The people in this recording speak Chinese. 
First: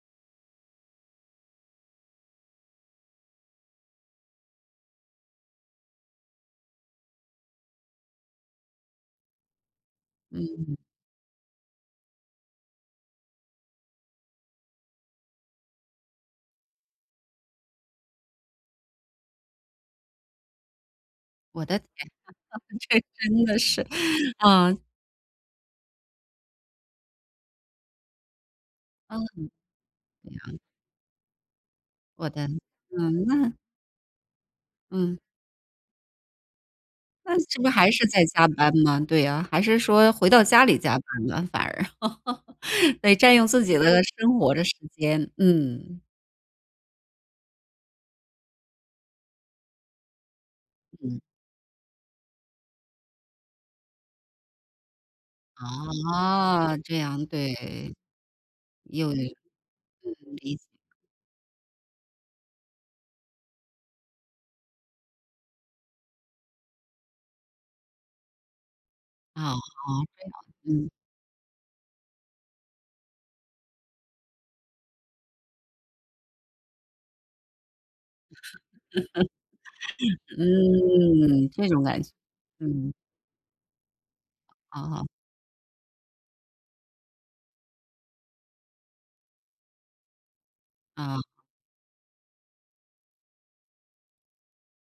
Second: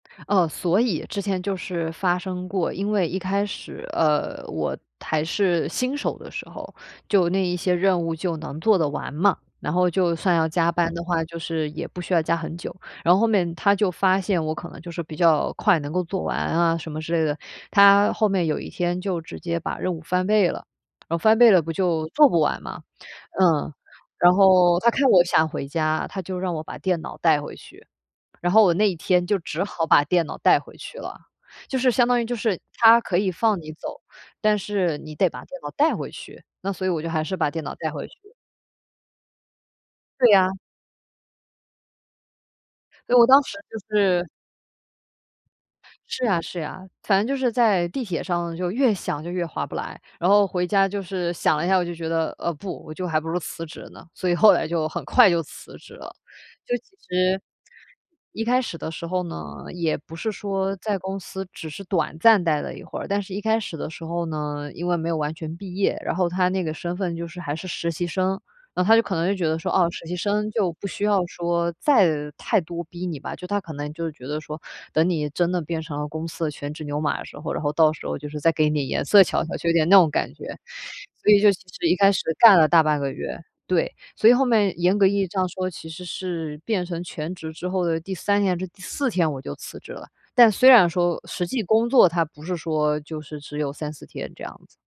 哦，所以之前就是发生过，因为一开始，呃，我还是新手的时候，就那一些任务就能做得完嘛，然后就算要加嗯。班的话，就是也不需要加很久。然后后面，他就发现我可能就是比较快能够做完啊什么之类的，他后面有一天就直接把任务翻倍了，然后翻倍了我不的天就做啊，不完 嘛？这真的嗯，是，然啊。后他看我想回家，他就让我把电脑带回去，然后我那一嗯。天就只好把电对脑带呀。回去了，就是相当于我就的是，他可嗯，以那放你走，但是你嗯。得把电脑带回去，那所以我就还是那把这电不是脑还带是回在去。加班吗？对啊，还是说对回到呀。家里加班呢，反而。所对，以我占当用时自己就的是生活的时间，嗯。是呀，是呀，反正就是在地铁上就越想就越划不来，然后回家就嗯。是想了一下，我就觉得，呃，不，我就还不如辞职呢，所以后来就很快就辞职了，就哦，其这样，实，对，一开始的时又嗯，候呢，也不是理解。说在公司只是短暂待了一会儿，但是一开始的时候呢，因为没有完全毕业，然后它那个身份就是还是实习生，然后他就可能就哦，觉得说：“哦，好，实习对生哦，就不嗯。需要说再太多逼你吧”，就他可能就觉得说：“等你真的变成了公司的全职牛马的时候，然后到时候就是再给你颜色瞧瞧”，就有点那种 感觉。所以嗯，就其这种实一感觉，开始干了大嗯。半个月，对，所以后面严啊。格意义上说，其实是变成全职之后的第3天，还是第4天我就辞职了，但虽然说啊。实际工作它不是说，就是只有3-4天这样子。